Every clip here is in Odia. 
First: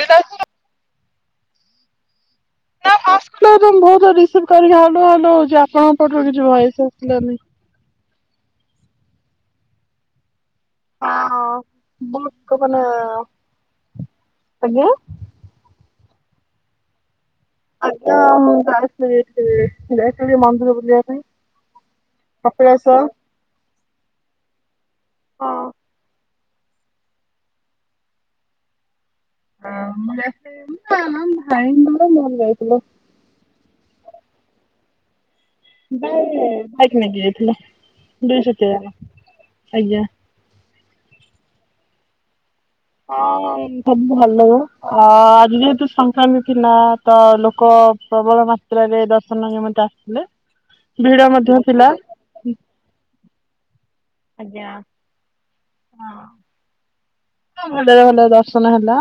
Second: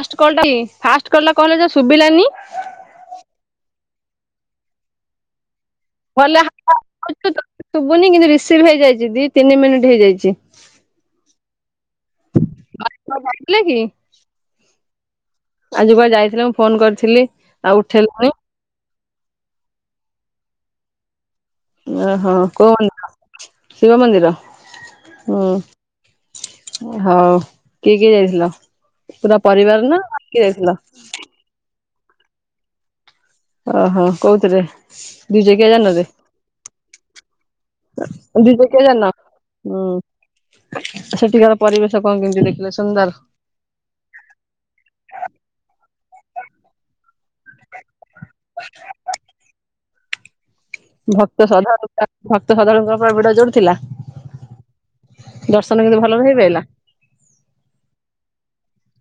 ଫାଷ୍ଟ କଲ୍ ଟା କି ଫାଷ୍ଟ କଲ୍ ଟା କଣ ହେଲା ଯୋଉ ଶୁଭିଲାନି? ନା ଫାଷ୍ଟ କଲ୍ ତ ରିସିଭ୍ କରିଲି ହାଲୋ ହାଲୋ ହଉଚି ଆପଣଙ୍କ ପଟୁରୁ ଭଲ କିଛି ଭଏସ୍ ଆସିଲାନି। ଶୁଭୁନି କିନ୍ତୁ ରିସିଭ୍ ହେଇଯାଇଚି ଦି ତିନି ମିନିଟ ହେଇଯାଇଚି। ହ ବହୁତ କଲା କୁଆଡେ ଯାଇଥିଲେ କି? ଆଜ୍ଞା। ଆଜି କୁଆଡେ ଯାଇଥିଲ ମୁଁ ଫୋନ କରିଥିଲି। ଆଉ ଆଜ୍ଞା ଉଠେଇଲନି [unintelligible] ଯାଇଥିଲି ମନ୍ଦିର ବୁଲିବାପାଇଁ। ଓ ହୋ କୋଉ ମନ୍ଦିର ଶିବ ମନ୍ଦିର ହୁଁ। ହଁ ହଉ କିଏ କିଏ ଯାଇଥିଲ ପୁରା ପରିବାର ନା ମୁଁ କିଏ ଯାଇଥିଲି ଯାଇଥିଲ? ନା ନା ଭାଇଙ୍କର ମୋର ଯାଇଥିଲୁ। ଓ ହୋ କୋଉଥିରେ? ଦି ଚକିଆ ଯାନରେ ଭାଇ ଭାଇକ୍ ନେଇକି ଯାଇଥିଲେ ଦି ଦୁଇଶତ ଚକିଆ [unintelligible] ଯାନ? ହୁଁ ଆଜ୍ଞା। ସେଠିକାର ପରିବେଶ କଣ କେମିତି ଦେଖିଲ? ହଁ ସବୁ ଭଲ ଆ-ଆଜି ଯେହେତୁ ସଂକ୍ରାନ୍ତି ଥିଲା ତ ଲୋକ ପ୍ରବଳ ମାତ୍ରାରେ ଦର୍ଶନ ନିମନ୍ତେ ଆସିଥିଲେ। ଭିଡ ଭକ୍ତ ମଧ୍ୟ ଶ୍ରଦ୍ଧାଳୁ ଥିଲା। ଭକ୍ତ ସଧାଳୁଙ୍କ ପାଇଁ ଭିଡ ଜୋର୍ ଥିଲା ଆଜ୍ଞା। ଦର୍ଶନ କିନ୍ତୁ ଭଲରେ ହେଇପାଇଲା। ହଁ ଭଲରେ ଭଲରେ ଦର୍ଶନ ହେଲା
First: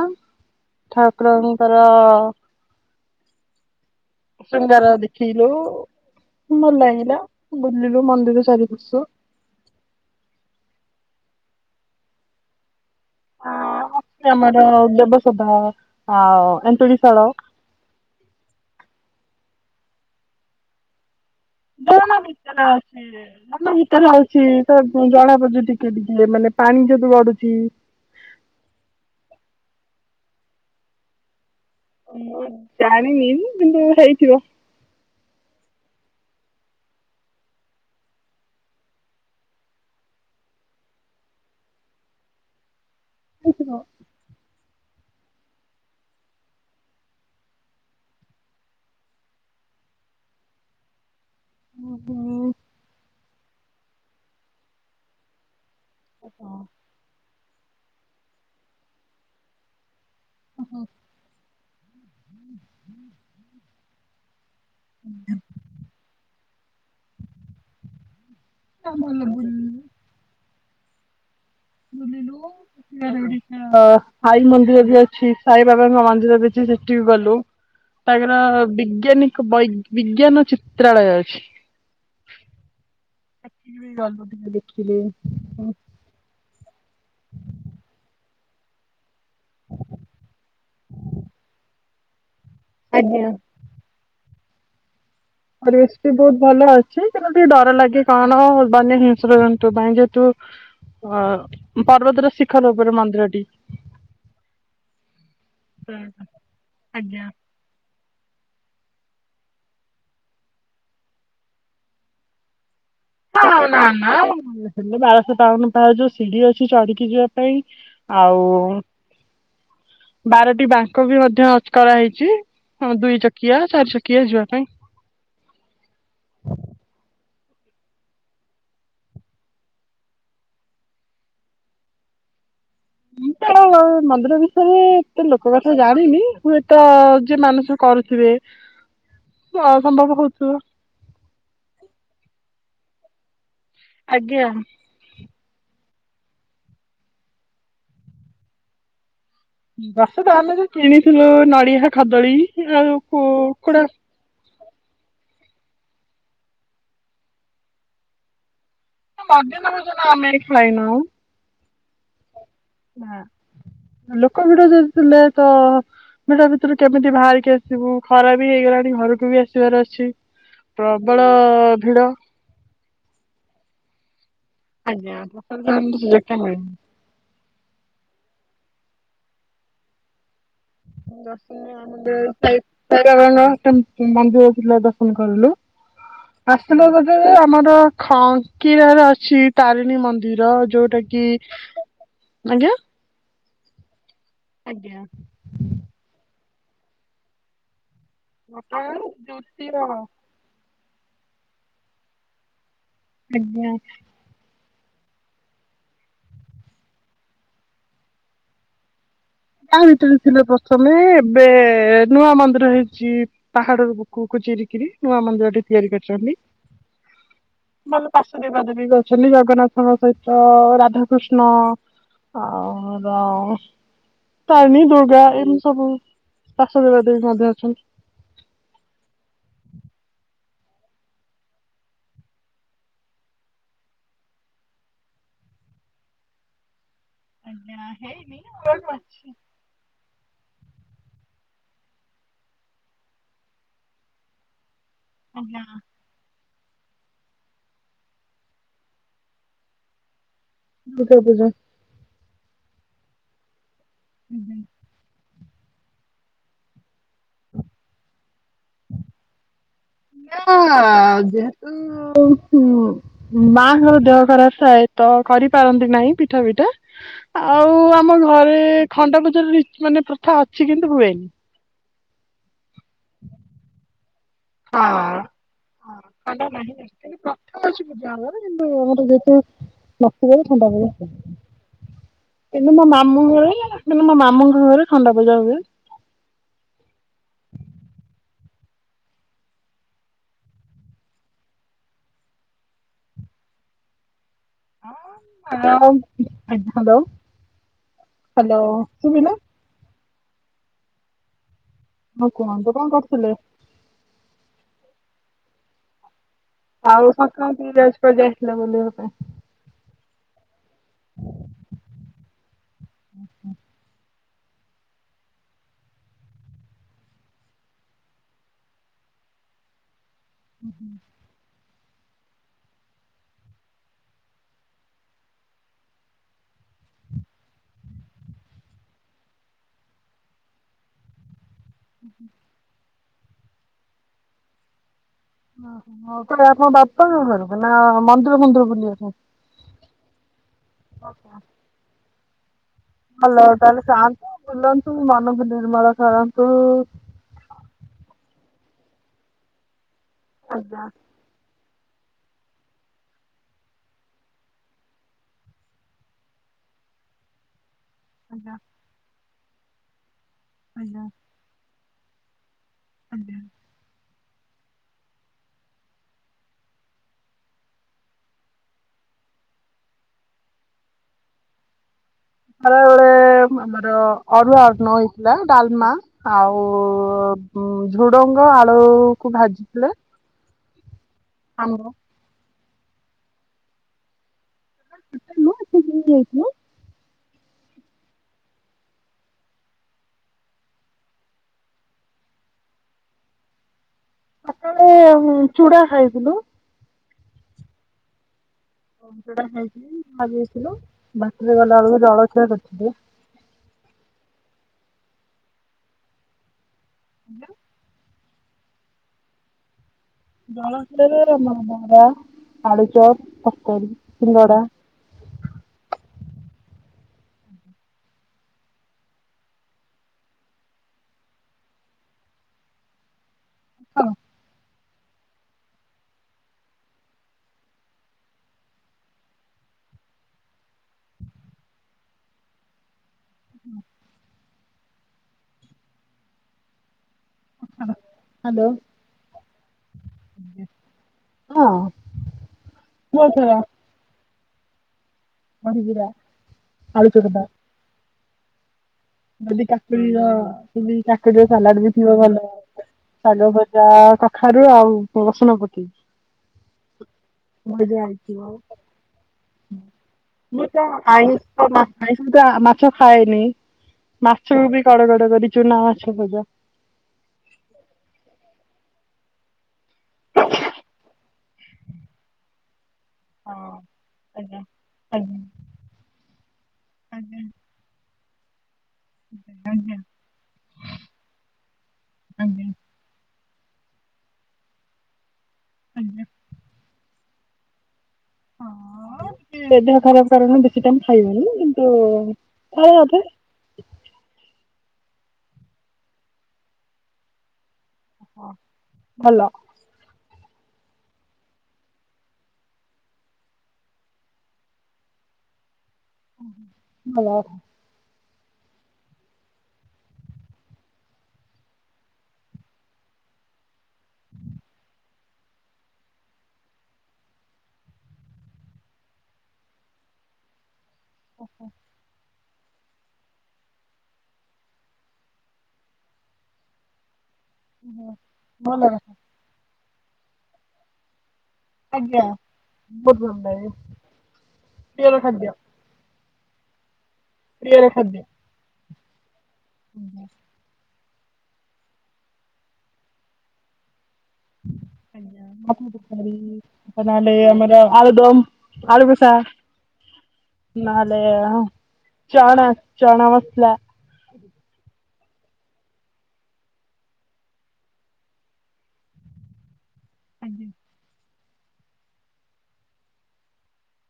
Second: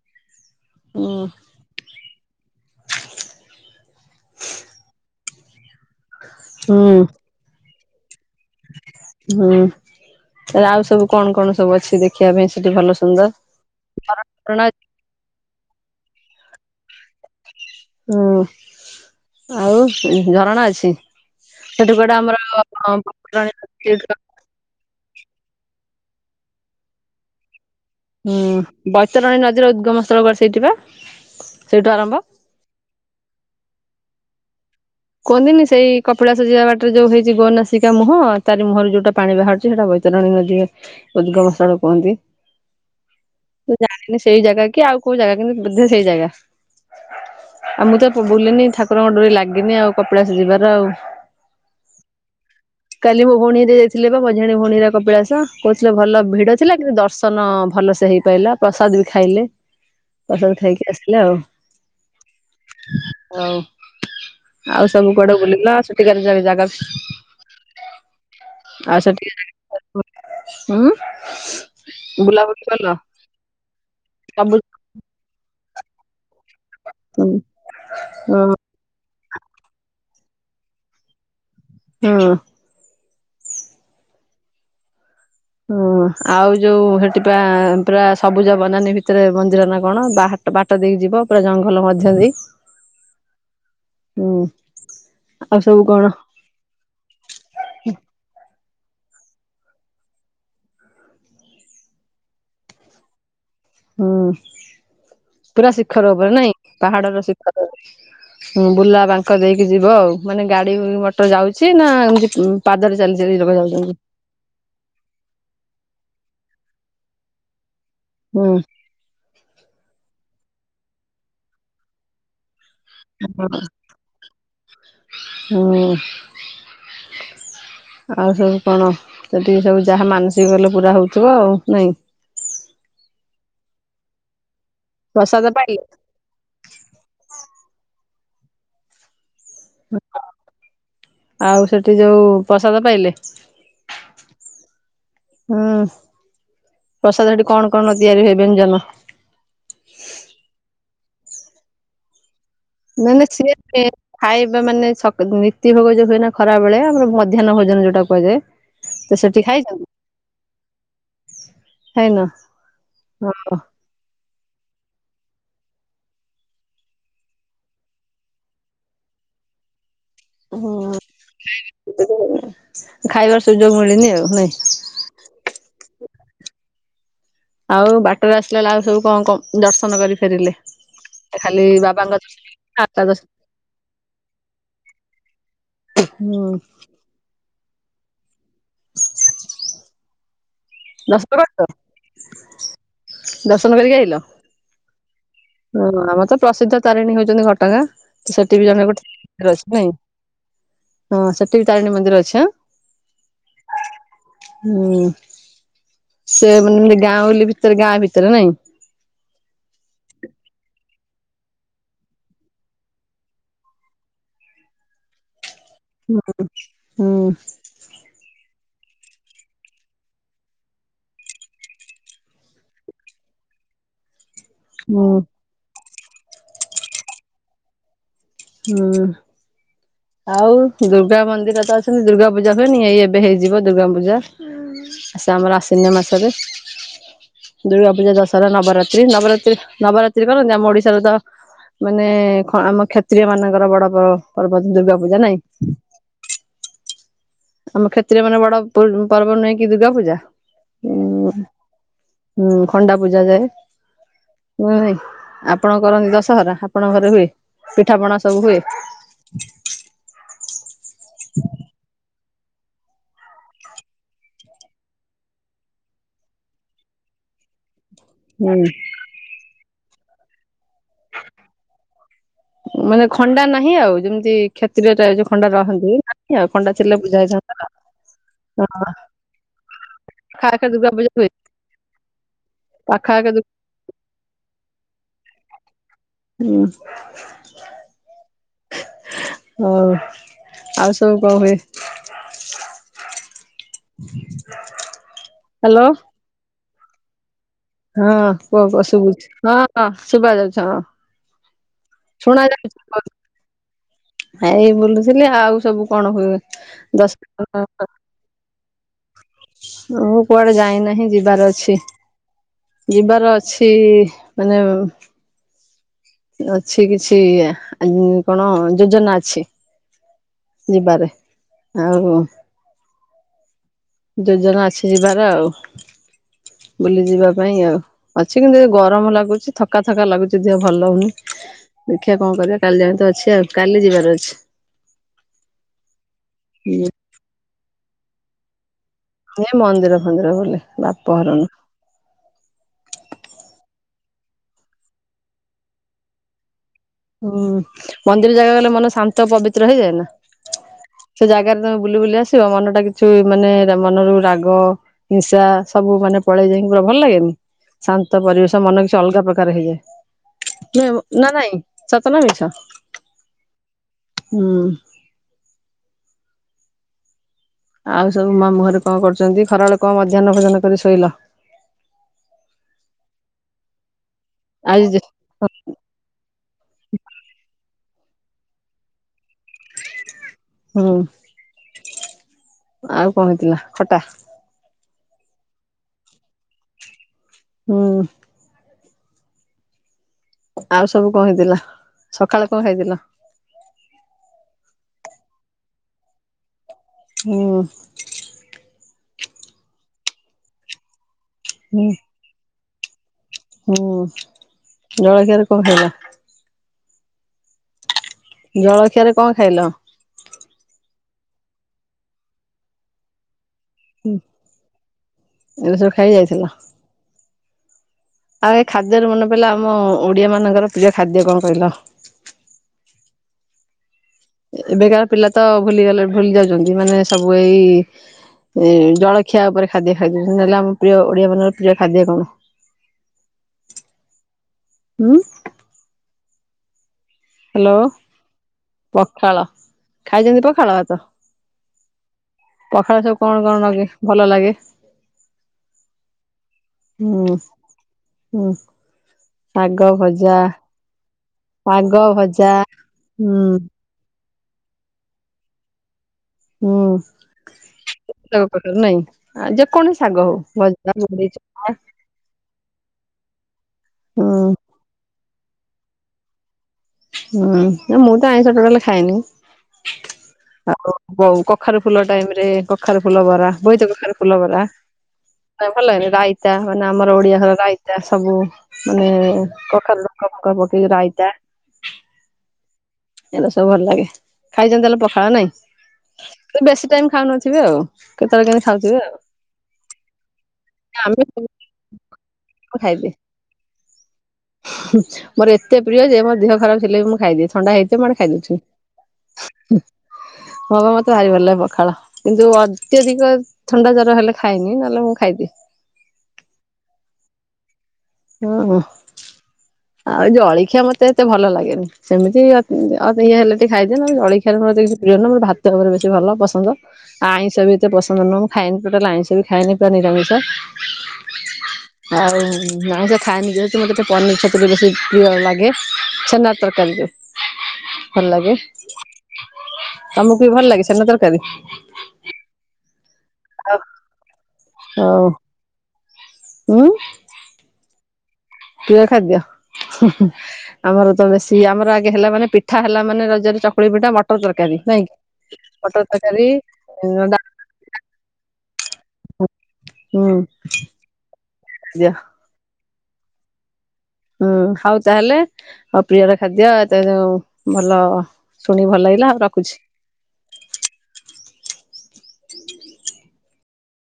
ହୁଁ ଠାକୁର ର ଶୃଙ୍ଗାର ଦେଖିଲୁ। ଭଲ ହୁଁ ଲାଗିଲା ବୁଲିଲୁ ମନ୍ଦିର ଚାରି ପାର୍ଶ୍ୱ। ହୁଁ ଆଉ ସବୁ କଣ କଣ ସବୁ ଅଛି ଦେଖିବା ପାଇଁ ସେଠି ଭଲ ସୁନ୍ଦର? ଆ ଅଛି ଆମର ଝରଣା ଦେବସଭା ଆଉ ଏନ୍ତୁଡିଶାଳ। ହୁଁ ଆଉ ଝରଣା ଅଛି? ସେଠି କୁଆଡେ ଝରଣା ଆମର ଭିତରେ ଅଛି ଯେ ବୈତରଣୀ [unintelligible] ନଦୀ ଭିତରେ ଅ ହୁଁ ଛି ତ ଜଣାପଡୁଛି ଟିକେ ଟିକେ ମାନେ ପାଣି ଯେହେତୁ ଗଡୁଚି। ହୁଁ ବୈତରଣୀ ନଦୀର ଉଦଗମ୍ ସ୍ଥଳ କୁଆଡେ ସେଇଠି ବା ସେଇଟୁ ଆରମ୍ଭ। ଜାଣିନି କିନ୍ତୁ ହେଇଥିବ। କୁହନ୍ତିନି ସେଇ କପିଳାସ ଯିବା ବାଟରେ ଯୋଉ ହେଇଚି ଗୋନାସିକା ମୁହଁ ତାରି ମୁହଁରୁ ଯୋଉଟା ପାଣି ବାହାରୁଚି ସେଇଟା ବୈ ତରଣୀ ନଦୀ ଉଦଗମ୍ ସ୍ଥଳ କୁହନ୍ତି ତ ହେଇଥିବ ଜାଣିନି ସେଇ ଜାଗା କି ଆଉ କୋଉ ଜାଗା କିନ୍ତୁ ବୋଧେ ସେଇ ଜାଗା ଆଉ ମୁଁ ତ ବୁ-ବୁଲିନି ଠାକୁରଙ୍କ ଡୋରି ଲାଗିନି ଆଉ। କପିଳାସ ଯିବାର ଆଉ। କାଲି ମୋ ଭଉଣୀ ହେରିକା ଯାଇଥିଲେ ବା ମଝିଆଣି ଭଉଣୀ ହେରିକା କପିଳାସ। କହୁଥିଲେ ଭଲ ଭିଡ଼ ଥିଲା କିନ୍ତୁ ଦର୍ଶନ ଭଲ ସେ ହେଇପାଇଲା ପ୍ରସାଦ ବି ଖାଇଲେ। ପ୍ରସାଦ ଖାଇକି ଆସିଲେ ଆଉ ହଉ। ଆଉ ସବୁ କୁଆଡେ ବୁଲିଲ ସେଠିକାର ଜା-ଜାଗା ଆଉ ସେଠିକା ଯା [inaudible] ଉଁ। [inaudible] ସାଇ ସବୁ ମନ୍ଦିର ବି ଅଛି, ସାଇ ବାବାଙ୍କ ମନ୍ଦିର ବି ସେଠି ବି ହଁ ଗଲୁ। ହଁ ତାଙ୍କର ବିଜ୍ଞାନିକ ବୈ ବିଜ୍ଞାନ ଚିତ୍ରାଳୟ ଅଛି। ହଁ। [unintelligible] ଗଲୁ ଟିକେ ଦେଖିଲୁ। ହୁଁ, ଆଉ ଯୋଉ ହେଠି ପା ପୁରା ସବୁଜ ବନାନି ଭିତ ରେ ମନ୍ଦିର ନା କଣ? ବା ବାଟ ଦେଇ ଯିବ ପୁରା ଜଙ୍ଗଲ ମଧ୍ୟ ଦେଇ। ଆଜ୍ଞା। ହୁଁ। ଆଉ ସବୁ ପରିବେଶ କଣ ବି ବହୁତ ଭଲ ଅଛି। କିନ୍ତୁ ଟିକେ ଡର ଲାଗେ କାରଣ ବନ୍ୟ ହିଂସ୍ରଜନ୍ତୁ ପାଇଁ। ଯେହେତୁ ଅ ପର୍ବତର ଶିଖର ଉପରେ ମନ୍ଦିରଟି। ହୁଁ ପୁରା ଶିଖର ଉପରେ ନାଇଁ ଆଜ୍ଞା। ପାହାଡର ଶିଖର ହୁଁ ବୁଲା ବାଙ୍କ ଦେଇକି ଯିବ ଆଉ। ମାନେ ଗାଡ଼ି ମଟର ଯାଉଛି ନା ଏମିତି ପାଦରେ ଚାଲିଚାଲି [unintelligible] ନା ନା [unintelligible] ବାରଶହ- ବାଉନ -ପାହାଚ ଯୋଉ ସିଡି ଅଛି ଚଢି଼କି ଯିବା ପାଇଁ ଆଉ ହୁଁ ବାରଟି ବାଙ୍କ ବି ମଧ୍ୟ କରାହେଇଛି। ହଁ, ଦୁଇ ଚକିଆ, ଚାରି ଚକିଆ ଯିବା ପାଇଁ। ହୁଁ [inaudible] ଆଉ ସବୁ କଣ, ସେଠି ସବୁ ଯାହା ମାନସିକ କଲେ ପୁରା ହେଉଥିବ ଆଉ ନାଇଁ? ମୁଁ ତ ମନ୍ଦିର ବିଷୟରେ ଏତେ ପ୍ରସାଦ ଲୋକ କଥା ପାଇଲେ ଜାଣିନି। ହୁଏତ ଯିଏ ମାନସିକ କରୁଥିବେ ଅ ସମ୍ଭବ ହଉଥିବ। ଆଉ ସେଠି ଯୋଉ ପ୍ରସାଦ ପାଇଲେ? ଆଜ୍ଞା। ହୁଁ, ପ୍ରସାଦ ହେଠି କଣ କଣ ତିଆରି ହୁଏ ବ୍ୟଞ୍ଜନ? ପ୍ରସାଦ ଅମେ ଯୋଉ କିଣିଥିଲୁ ନଡ଼ିଆ, ଖଦଳୀ। ଆଉ କୁକୁଡା [unintelligible] ଖାଇବା ମାନେ ସ ନୀତି ଭୋଗ ଯୋଉ ହୁଏ ନା ଖରାବେଳେ, ଆମର ମଧ୍ୟାହ୍ନ ଭୋଜନ ଯୋଉଟା କୁହାଯାଏ। ତ ସେଠି ମଧ୍ୟାନ ଖାଇଛନ୍ତି ଭୋଜନ ଆମେ ଖାଇ ନାହୁଁ। ଖାଇନ? ନା, ହଁ ଲୋକ ଭିଡ଼ ଯେହେତୁ ଥିଲେ ତ ଭିଡ଼ ଭିତରୁ କେମିତି ବାହାରିକି ଆସିବୁ? ଖରା ବି ହେଇଗଲାଣି ଘରକୁ ବି ଆସିବାର ଅଛି। ପ୍ରବଳ ଭିଡ଼। ଖାଇବାର ସୁଯୋଗ ମିଳିନି ଆଉ ନାଇଁ? ଆଜ୍ଞା [unintelligible] ସୁଯୋଗ ଟା ମିଳିନି। ଆଉ ବାଟରେ ଆସିଲା ବେଳେ ଆଉ ସବୁ କଣ କ ଦର୍ଶନ କରି ଫେରିଲେ? ଖାଲି ଦର୍ଶନ ବାବାଙ୍କ [unintelligible] ଦର୍ଶନ ତା ଦର୍ଶନ ସାଇବାବାଙ୍କ ମନ୍ଦିର ଥିଲା ଦର୍ଶନ କରିଲୁ। ହୁଁ। [unintelligible] ଆମର ଖଙ୍କିରା ରେ ଅଛି ତାରିଣୀ ମନ୍ଦିର ଯୋଉ ଦର୍ଶନ କରିଲ, ଦର୍ଶନ କରିକି ଆଇଲ? ଆଜ୍ଞା। ହଁ, ଆମର ତ ପ୍ରସିଦ୍ଧ ତାରିଣୀ ହଉଛନ୍ତି ଘଟଗାଁ। ସେଠି ଆଜ୍ଞା ବି ଜଣେ ଗୋଟେ [unintelligible] ଅଛି ନାଇଁ? ହଁ ସେଠି ବି ତାରିଣୀ ମନ୍ଦିର ଅଛି ଆଁ? ଆଜ୍ଞା। ହୁଁ ସେ ମାନେ ଗାଉଁଲି ଭିତରେ ଗାଁ ଭିତରେ ନାଇଁ? ଗାଁ ଭିତରେ ଥିଲେ ପ୍ରଥମେ। ଏବେ ନୂଆ ମନ୍ଦିର ହେଇଛି। ପାହାଡର ବୁକୁ କୁ ଚିରିିକିରି ନୂଆ ମନ୍ଦିରଟିଏ ତିଆରି କରିଛନ୍ତି। ହୁଁ ଭଲ ପାାର୍ଶ ଦେବା ଦେବୀ ଅଛନ୍ତି। ଜଗନ୍ନାଥଙ୍କ ସହିତ ରାଧାକୃଷ୍ଣ। ଆଉ ତାରିଣୀ, ହୁଁ ଦୁର୍ଗା ଏମିତି ସବୁ ପାର୍ଶ୍ଵ ଦେବା ଦେବୀ ମଧ୍ୟ ଅଛନ୍ତି। ହୁଁ। ଆଉ ଦୁର୍ଗା ମନ୍ଦିର ତ ଅଛି ଦୁର୍ଗା ପୂଜା ହୁଇନି ଏଇ ଏବେ ହେଇଯିବ ଦୁର୍ଗା ପୂଜା। ସେ ଆମର ଆଶିନ୍ୟ ମାସ ରେ। ଦୁର୍ଗା ପୂଜା, ଦଶହରା, ନବରାତ୍ରୀ ନବରାତ୍ରୀ ନବ ତ୍ରି କରନ୍ତି ଆମ ଓଡିଶାରେ ତ ମାନେ ଖ ଆମ କ୍ଷତ୍ରୀୟ ମାନଙ୍କର ବଡ ପ ପର୍ବ। ଦୂର୍ଗା ପୂଜା ନା। ନା। ଆମ କ୍ଷତ୍ରୀୟଙ୍କର ବଡ [unintelligible] ପର୍ବ ନୁହେଁ କି ଦୁର୍ଗା ପୂଜା? ଦୁର୍ଗା ପୂଜା। ହୁଁ ଖଣ୍ଡା ପୂଜା ଯାଏ ହୁଏ ନାଇ ଆ ଆପଣ କରନ୍ତି ଦଶହରା ଆପଣଙ୍କ ଘରେ ହୁଏ ପିଠାପଣା ସବୁ ହୁଏ? ନା ଯେହେତୁ ହୁଁ। ମାଙ୍କର ଦେହ ଖରାପ ଥାଏ ତ କରିପାରନ୍ତି ନାହିଁ ପିଠା ପିଠା। ଆଉ ଆମ ଘରେ ହୁଁ ଖଣ୍ଡପୂଜାର ରି ମାନେ ପ୍ରଥା ଅଛି କିନ୍ତୁ ହୁଏନି। ଉଁ ମାନେ ଖଣ୍ଡା ନାହିଁ ଆଉ ଯେମିତି। କ୍ଷତ୍ରୀୟର ଏ ଯୋଉ ଖଣ୍ଡା ରହନ୍ତି ନାହି ଆଉ ଖଣ୍ଡା ଥିଲେ ପୂଜା ହେଇଥାନ୍ତା କିନ୍ତୁ ଅ ଅ। ଆମର ଯେହେତୁ ନଥିବାରୁ ଖଣ୍ଡା ଖାରକ ଦୁର୍ଗା ହୁଏନି ପୂଜା ହୁଏ। କିନ୍ତୁ ମୋ ପାଖଆଖ ମାମୁଁ ଘରେ କିନ୍ତୁ ମୋ ମାମୁଁଙ୍କ ଘରେ ଖଣ୍ଡା ପୂଜା ହୁଏ। ହୁଁ। ହଉ। ଆଉ ସବୁ କଣ ହୁଏ? ଅଁ ହ୍ୟାଲୋ ଆଉ [unintelligible] ହାଲୋ। ହଁ କୁହ କୁହ ଶୁଭୁଛି ହଁ ଶୁଭା ଯାଉଛି ହଁ। ହଁ ଶୁଣା କୁହନ୍ତୁ ଯାଉଛି କଣ କରୁଥିଲେ? ଏଇ ବୁଲୁଥିଲି। ଆଉ ସବୁ କଣ ହୁଏ? ଆଉ ଦଶ ସକାଳ [unintelligible] ଯାଇଥିଲ ବୁଲିବା ପାଇଁ। ମୁଁ କୁଆଡେ ଯାଇନାହିଁ ଯିବାର ଅଛି ଯିବାର ଅଛି। ମାନେ ଅଛି କିଛି ଆ [unintelligible] କଣ। ଯୋଜନା ଅଛି। ଯିବାରେ ଆଉ କ। ଯୋଜନା ଅଛି ଯିବାର ଆଉ ବୁଲି ଯିବା ପାଇଁ ଆଉ। ଅଛି କିନ୍ତୁ ଏ ଗରମ ଲାଗୁଛି ଥକାଥକା ଲାଗୁଛି ଦେହ ଭଲ ହଉନି। ଦେଖିବା କଣ କରିବା କାଲି ଯାଏଁ ତ ଅଛି ଆଉ କାଲି ଯିବାର ଅଛି। ଓହୋ ହଉ [unintelligible] ବାପାଙ୍କ ଘରକୁ ନା ମନ୍ଦିର ଫନ୍ଦିର ବୁଲିିବାକୁ। ଏ ମନ୍ଦିର ଫନ୍ଦିର ବୁଲି ବାପ ଘରୁ ନୁହ। ଭଲ ତାହେଲେ ଯାଆନ୍ତୁ ବୁଲନ୍ତୁ ମନକୁ ନିର୍ମଳ କରନ୍ତୁ। ହୁଁ ମନ୍ଦିର ଜାଗା ଗଲେ ମନ ଶାନ୍ତ, ପବିତ୍ର ହେଇଯାଏ ନା। ଆଜ୍ଞା। ସେ ଜାଗାରେ ତମେ ବୁଲି ବୁଲି ଆସିବ ମନ ଟା କିଛି ମାନେ ରେ ମନରୁ ରାଗ। ହିଂସା ସବୁ ମାନେ ପଳେଇ ଯାଇଁକି ପୁରା ଭଲ ଲାଗେନି। ଶାନ୍ତ ଆଜ୍ଞା ପରିବେଶ ମନ କିଛି ଅଲଗା ପ୍ରକାର ହେଇଯାଏ ଆଜ୍ଞା [unintelligible] ନା ନାଇଁ। ସତ ନା ମିଛ? ଆଜ୍ଞା ହୁଁ। ଆଉ ସବୁ ମାମୁଁ ଘରେ କଣ କରୁଛନ୍ତି? ଖରାବେଳେ କଣ ମଧ୍ୟାହ୍ନ ଭୋଜନ କରି ଶୋଇଲ? ଖରାବେଳେ ଆମର ଅରୁଆ ଆଜି ନଇ ଲା ଡାଲମା ଆଉ ଉଁ ଝୁଡୁଙ୍ଗ, ଆଳୁ କୁ ଭାଜିଥିଲେ। ହୁଁ। ଆମ୍ବ। ଆଉ କଣ ହେଇଥିଲା ଖଟା? ଖଟା ନୁହ ଏତିକି [unintelligible] ହେଇଥିଲା। ହୁଁ ଆଉ ସବୁ କଣ ହେଇଥିଲା ସକାଳେ କଣ ଖାଇଥିଲ? ସକାଳେ ଚୂଡା ଖାଇଥିଲୁ। ହୁଁ ଓପେଡା ଖାଇଥିଲି ଖାଇଦେଇଥିଲୁ ବାଟରେ ଗଲା ହୁଁ ବେଳକୁ ଜଳଖିଆ କରିଥିଲୁ। ହୁଁ ଜଳଖିଆରେ କଣ ଖାଇଲ। ଆଜ୍ଞା ଜଳଖିଆରେ କଣ ଖାଇଲ? ଜଳଖିଆରେ ବରା ଆଳୁଚପ ତରକାରୀ ସିଙ୍ଗଡ଼ା। ଏରା ସବୁ ଖାଇକି ଯାଇଥିଲ। ଆଉ ଏ ଖାଦ୍ୟରୁ ମନେ ପଇଲା ଆମ ଓଡିଆ ମାନଙ୍କର ପ୍ରିୟ ଖାଦ୍ୟ କଣ କହିଲ? ହଁ ଏବେକାର ପିଲା ତ ଭୁଲିଗଲେ ଭୁଲି ଯାଉଛନ୍ତି ମାନେ ସବୁ ଏଇ ଜଳଖିଆ ଉପରେ ଖାଦ୍ୟ ଖାଇ ଦେଉଛନ୍ତି ନହେଲେ ଆମ ପ୍ରିୟ ଓଡିଆ ମାନଙ୍କର ପ୍ରିୟ ଖାଦ୍ୟ କଣ? ହୁଁ ହ୍ୟାଲୋ ହ୍ୟାଲୋ ପଖାଳ। ଖାଇଛନ୍ତି ପଖାଳ ଭାତ ହଁ ପଖାଳ ସବୁ କଣ ଜଳଖିଆ କଣ ନଗେଇ ଭଲ ଲାଗେ। ବଢିଚୁରା ଆଳୁ ହୁଁ ଚକଟା ହୁଁ ଯଦି ଶାଗ କାକୁଡିର ଭଜା କାକୁଡିର ସାଲାଡ ବି ଶାଗ ଥିବ ଭଲ ଭଜା ଭାବରେ। ହୁଁ ଶାଗ ଭଜା କଖାରୁ ଆଉ ରଶୁଣ ପକେଇକି। ହୁଁ ତାଙ୍କ କଠାରୁ ନାଇଁ। ଆ ଯେକୌଣସି ଶାଗ ହଉ ଭଜା ଖାଇଥିବୁ ତା ମାଛ ଖାଏନି ହୁଁ ମାଛ ବି କଡ କଡ କରି ଚୁନା ମାଛ ଭଜା। ହୁଁ ମୁଁ ତ ଆଇଁଷ ଟୋଟାଲି ଖାଏନି। ଆଉ କଖାରୁ ଫୁଲ ଟାଇମରେ କଖାରୁ ଫୁଲ ବରା ବୋଇତ କଖାରୁ ଫୁଲ ବରା। ଭଲଲାଗେ ରାଇତା ମାନେ ଆମର ଓଡିଆ ଘର ରାଇତା ତାର ସବୁ ମାନେ କଖାରୁ ଡଙ୍କଫଙ୍କ ପକେଇକି ରଇତା। ଆଜ୍ଞା ଏଇନା ସବୁ ଭଲ ଲାଗେ ଖାଇଛନ୍ତି ତାହେଲେ ପଖାଳ ନାଇଁ ତ ବେଶୀ ଟାଇମ୍ ଖାଉନଥିବେ ଆଉ। କେତେବେଳେ କେମିତି ଖାଉଥିବେ ଆଉ ହଁ ଦେହ ଖରାପ କାରଣ ବେଶୀ ଟାଇମ ଆମେ ଖାଇବୁନି କିନ୍ତୁ ସବୁବେଳେ ଥରେ ଖାଇଦିଏ ଅଧେ। ମୋର ଏତେ ପ୍ରିୟ ଯେ ମୋ ଦେହ ଖରାପ ଥିଲେ ବି ମୁଁ ଖାଇଦିଏ ଥଣ୍ଡା ହେଇ ସେ ମଡେ ଖାଇଦଉଛି ଭଲ ହଁ ବା ମତେ ଭାରି ଭଲ ଲାଗେ ପଖାଳ। କିନ୍ତୁ ଅତ୍ୟଧିକ ଥଣ୍ଡା ଜ୍ବର ହେଲେ ଖାଏନି ନହେଲେ ମୁଁ ଖାଇଦିଏ। ଭଲ କଥା। ହଁ ଆଉ ଜଳଖିଆ ମତେ ଏତେ ଭଲ ଲାଗେନି ସେମିତି ଅଧିକା ହେଲେ। ଟିକେ ଖାଇଦିଏ ନହେନେ ଜଳଖିଆରେ ମୋର ଏତେ କିଛି ପ୍ରିୟ ନୁହଁ ମୋର ଭାତ ଉପରେ ବେଶୀ ଭଲ ପସନ୍ଦ। ଆଇଁଷ ବି ଏତେ ପସନ୍ଦ ନୁହଁ ମୁଁ ଖାଏନି ଟୋଟାଲ ଆଇଁଷ ବି ଖାଏନି ପୁରା ନିରାମିଷ। ଆଉ ମାଂସ ଖାଏନି ଯେହେତୁ ମୋତେ ପନିର ଛତୁ ବେଶୀ ପ୍ରିୟ ଲାଗେ ଛେନା ତରକାରୀ ଯୋଉ କଥା। ଭଲ ଲାଗେ। ଭଲ କଥା ତମକୁ ବି ଭଲ ଲାଗେ ଛେନା ତରକାରୀ। ଆଜ୍ଞା ବହୁତ ଭଲ ଲାଗେ। ପ୍ରିୟର ହଉ। ଖାଦ୍ୟ ହୁଁ। ପ୍ରିୟର ଖାଦ୍ୟ। ପ୍ରିୟ ଖାଦ୍ୟ। ହୁଁ ଆଜ୍ଞା ହୁଁ ଆମର ତ ବେଶୀ ଆମର ଆଗେ ହେଲା ମାନେ ପିଠା ହେଲା ମାନେ ରଜରେ ଚକୁଳି ପିଠା ମ ମଟର ତରକାରୀ ନାଇକି ମଟର ତରକାରୀ ନହେଲେ ଡ଼ା ଆମର ଆଳୁ ଦମ ଆଳୁ କଷା ହୁଁ ନହେଲେ [inaudible] ଚଣା ଚଣା ମସଲା। ହୁଁ ହଉ ତାହେଲେ। ଆଉ ପ୍ରିୟର ଖାଦ୍ୟ ଏତେ ଯଉ ଭଲ ଶୁଣିକି ଭଲ ଲାଗିଲା ଆଉ ରଖୁଛି। ଆଜ୍ଞା